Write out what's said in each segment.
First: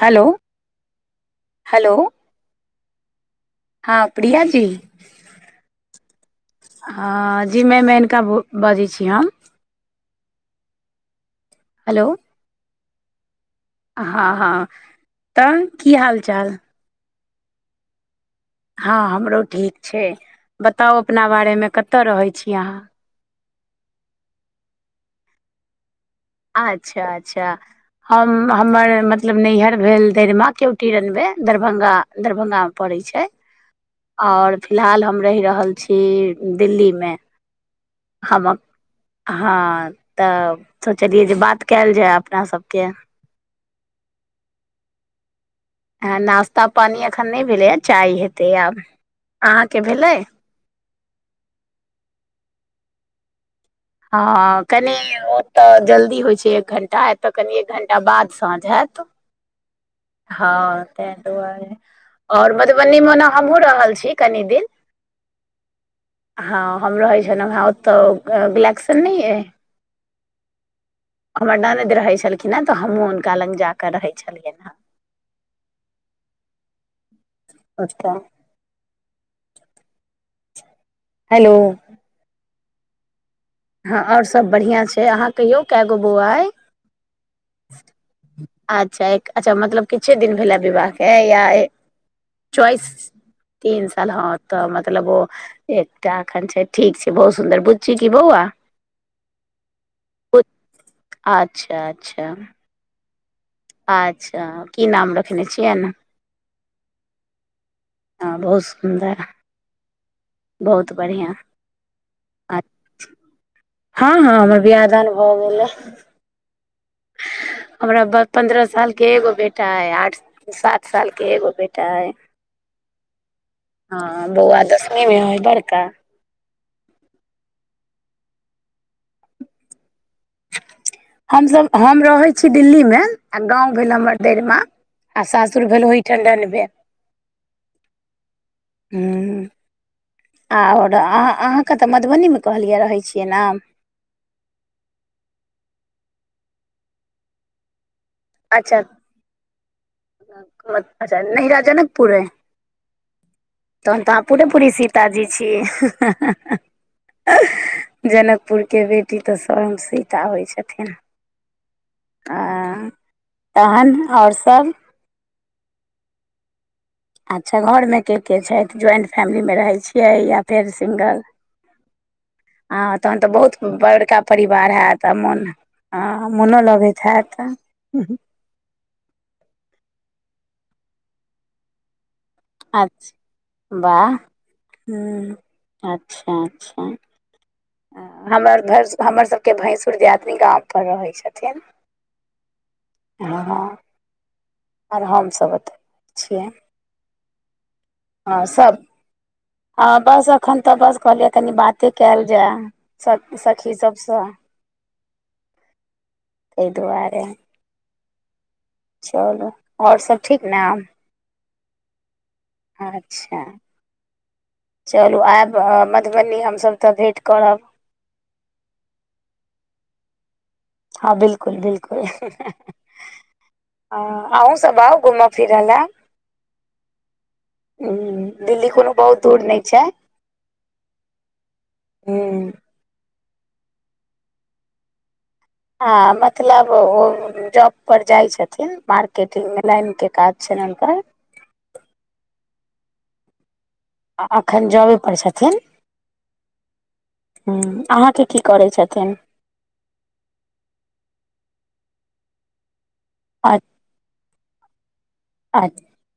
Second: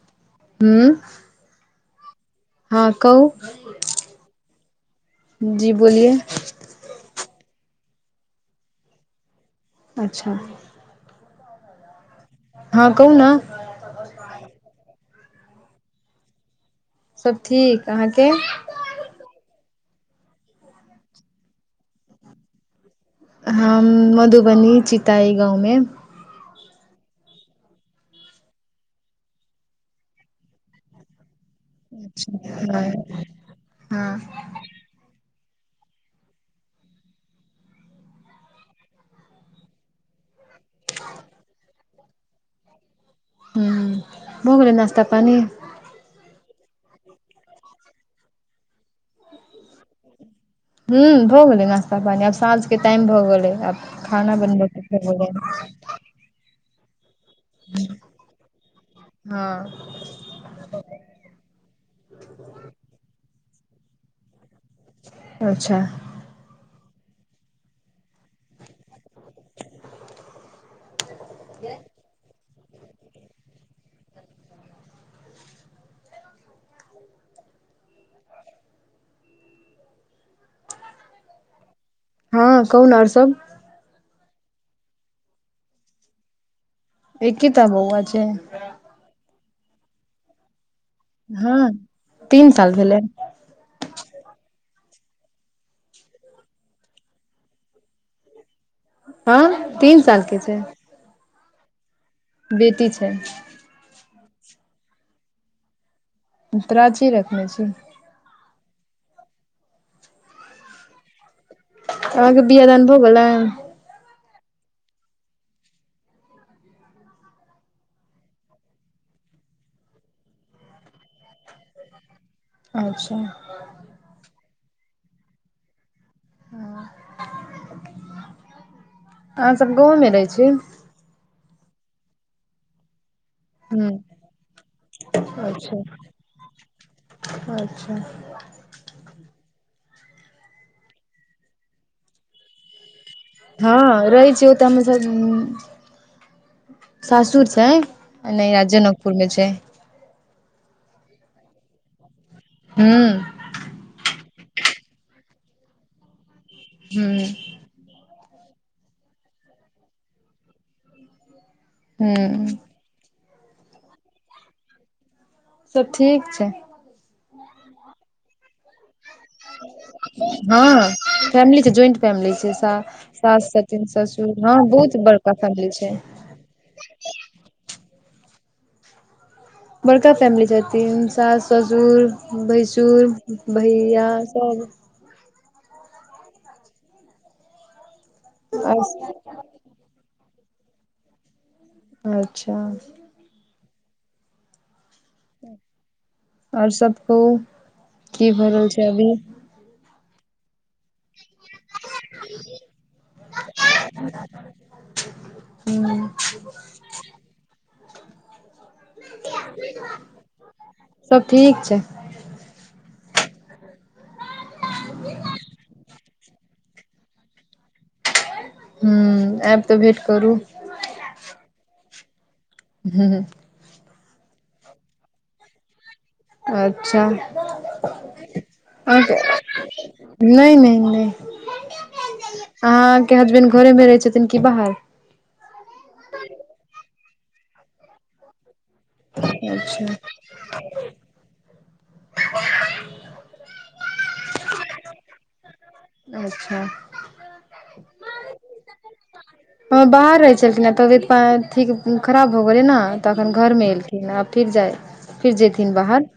Hello ह्म्म hello हँ कहू हँ प्रिया जी जी बोलिए हँ जी मै मेनका बजै छी हम अच्छा हेलो हँ कहू न हँ हँ तहन की हाल चाल सब ठीक अहाँके हँ हमरो ठीक छै बताउ अपना बारेमे कते रहै छी अहाँ हम मधुबनी चिताई गाँवमे अच्छा अच्छा हम हमर मतलब नैहर भेल धरिमा केयोटी रनबे दरभंगा अच्छा दरभंगामे पड़ैत छै हँ आओर फिलहाल हम रहि रहल छी दिल्लीमे हम हँ तऽ सोचलियै जे बात कायैल जाय अपना सबके ह भौगेले नास्ता पानी हाँ नास्ता पानी एखन नहि भेलैए चाय हेतै आब अहाँके भेलै हू भऽ गेलै नास्ता पानि आब साँझके टाइम भऽ गेलै आब खाना हाँ बनबैके कनि भऽ गेलै ओतऽ तऽ जल्दी होइ छै एक घंटा तऽ कनी एक घंटा बाद साँझ हाऽत हँ हँ तैहि दुआरे आओर मधुबनीमे ने हमहुँ रहल छी कनि दिन अच्छा हँ हम रहै छलहुँ हे ओतऽ ग बलेक्सन नहि अइ हमर ननैद रहै छलखिन हँ तऽ हमहुँ हुनका लग जाके रहे छलियनि हे अच्छा हेलो हँ कहु नऽ आओर सब हँ आओर सभ बढ़िआँ छै अहाँ कहियौ कए गो बौआइ एकी तऽ बौआ छैय। अच्छा एक अच्छा मतलब किछे दिन भेला विवाह के या हँ तीन साल भेलै च्वइस तीन साल हँ तऽ मतलब ओ एकटा एखन छै ठीक छै बहुत सुन्दर बुच्ची की बौआ हँ तीन साल के छै अच्छा अच्छा बेटी छै अच्छा की नाम रखने छियैन प्राची रखने छी। हँ बहुत सुन्दर बहुत बढ़िआँ अहाँ के बिआ दान भा गेले हँ हँ हमर वियाह दान भऽ गेलै हमरा ब पन्द्रह सालके एगो बेटा अइ आठ सात सालके एगो बेटा अइ अच्छा हँ बौआ दशमीमे हइ बड़का अहाँ सब गाँवमे रहै छी हमसभ हम रहै छी दिल्लीमे आ गाँव हूँ भेल हमर देर माँ आ सासुर अच्छा भेल ओहि ठंडन वे अच्छा हूँ और अह अहाँके तऽ मधुबनी मे कहलियै रहै छियै नऽ हँ रहै छिये तऽ हमर सबके सासुर छै नहिरा जनकपुर मे छै नेहरा जनकपुर ऐ हू तहन तऽ अहाँ पूरे पूरी सीताजी छी हूँ जनकपुरके बेटी तऽ सब सीता होइ छथिन हू आ तहन आओर सब सब ठीक छै अच्छा घरमे केते छैथ ज्वइनट फैमिलीमे रहै छियै या हँ फेर सिंगल फैमिली छै ज्वाइंट फैमिली छै सा आ तहन तऽ सास बहुत छथिन बड़का ससुर हँ परिवार बहुत हयत बड़का मोन फैमिली छै ह मोनो लगैत हैत बड़का फैमिली छथिन सास ससुर भैसुर भैया सब हू अच्छा अच्छा हमर हमर सबके भैसूर दियादनी गाम पर रहै छथिन अच्छा हँ आर हमसभ अतऽ रहे छियै ओ हँ सब आ बस एखन तऽ बस कहलियै कनि बाते कयल जाय सब सखी सबसँ ताहि हू दुआरे चलू आओर सब ठीक नऽ सब ठीक छै अच्छा चलू आयब मधुबनी हमसभ तऽ भेँट करब हू आयब तऽ भेट करू हँ बिल्कुल बिल्कुल हू ह आहू सब आउ घूमऽ फिरऽ लए अच्छा दिल्ली कोनो अ बहुत दूर नहि नहि नहि नहि छै अहाँके हसबैंड घरे मऽ रहै छथिन कि बाहर आ मतलब ओ जॉब पर जाइ छथिन मार्केटिंग मे अच्छा लाइन के काज छैन हुनकर [unintelligible] आ एखन जॉबे पर छथिन अच्छा हुँ अहाँकेँ की करै छथिन हँ बाहर रहै छलखिन हैं तबियत ठीक खराब भ गेलै न तऽ अखन अ घर मे एलखिन आब फिर जाय फिर अ जेथिन बाहर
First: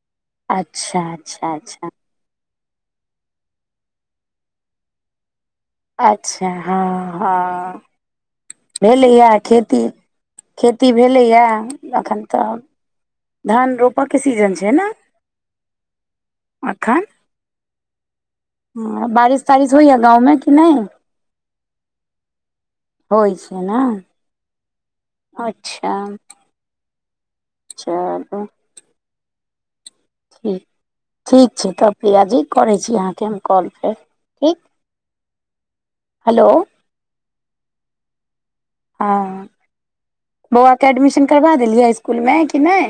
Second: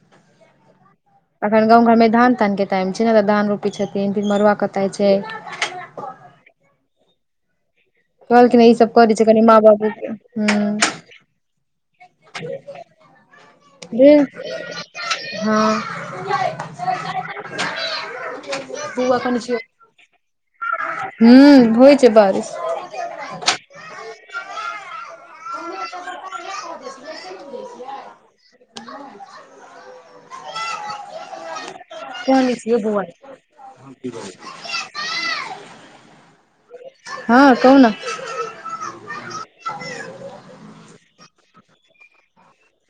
अच्छा अच्छा अखन गाँव अच्छा घरमे धान तान के टाइम छै ने तऽ धान रोपै छथिन फिर मरुआ कटाइ छै अच्छ हँ हँ कहलखिन ई सब करै छै भेलैया कनि माँ खेती बाबू के खेती भेलैया एखन तऽ धान रोपय के सीजन छै न ह [inaudible] अखन [unintelligible] [unintelligible] हँ बारिश तारिश होइया गाँव मे कि नहि हुँ होइ छै बारिश होइ छै ने [inaudible] अच्छा [unintelligible] [unintelligible] [unintelligible] [unintelligible] ठीक छै तब प्रियाजी कहानी करै छियौ छी बौआ अहाँकेँ हम कॉल फेर ठीक हेलो हँ कहुं नऽ हँ [inaudible] बौआकेँ एडमिशन करबा देलियै स्कूल मे कि नहि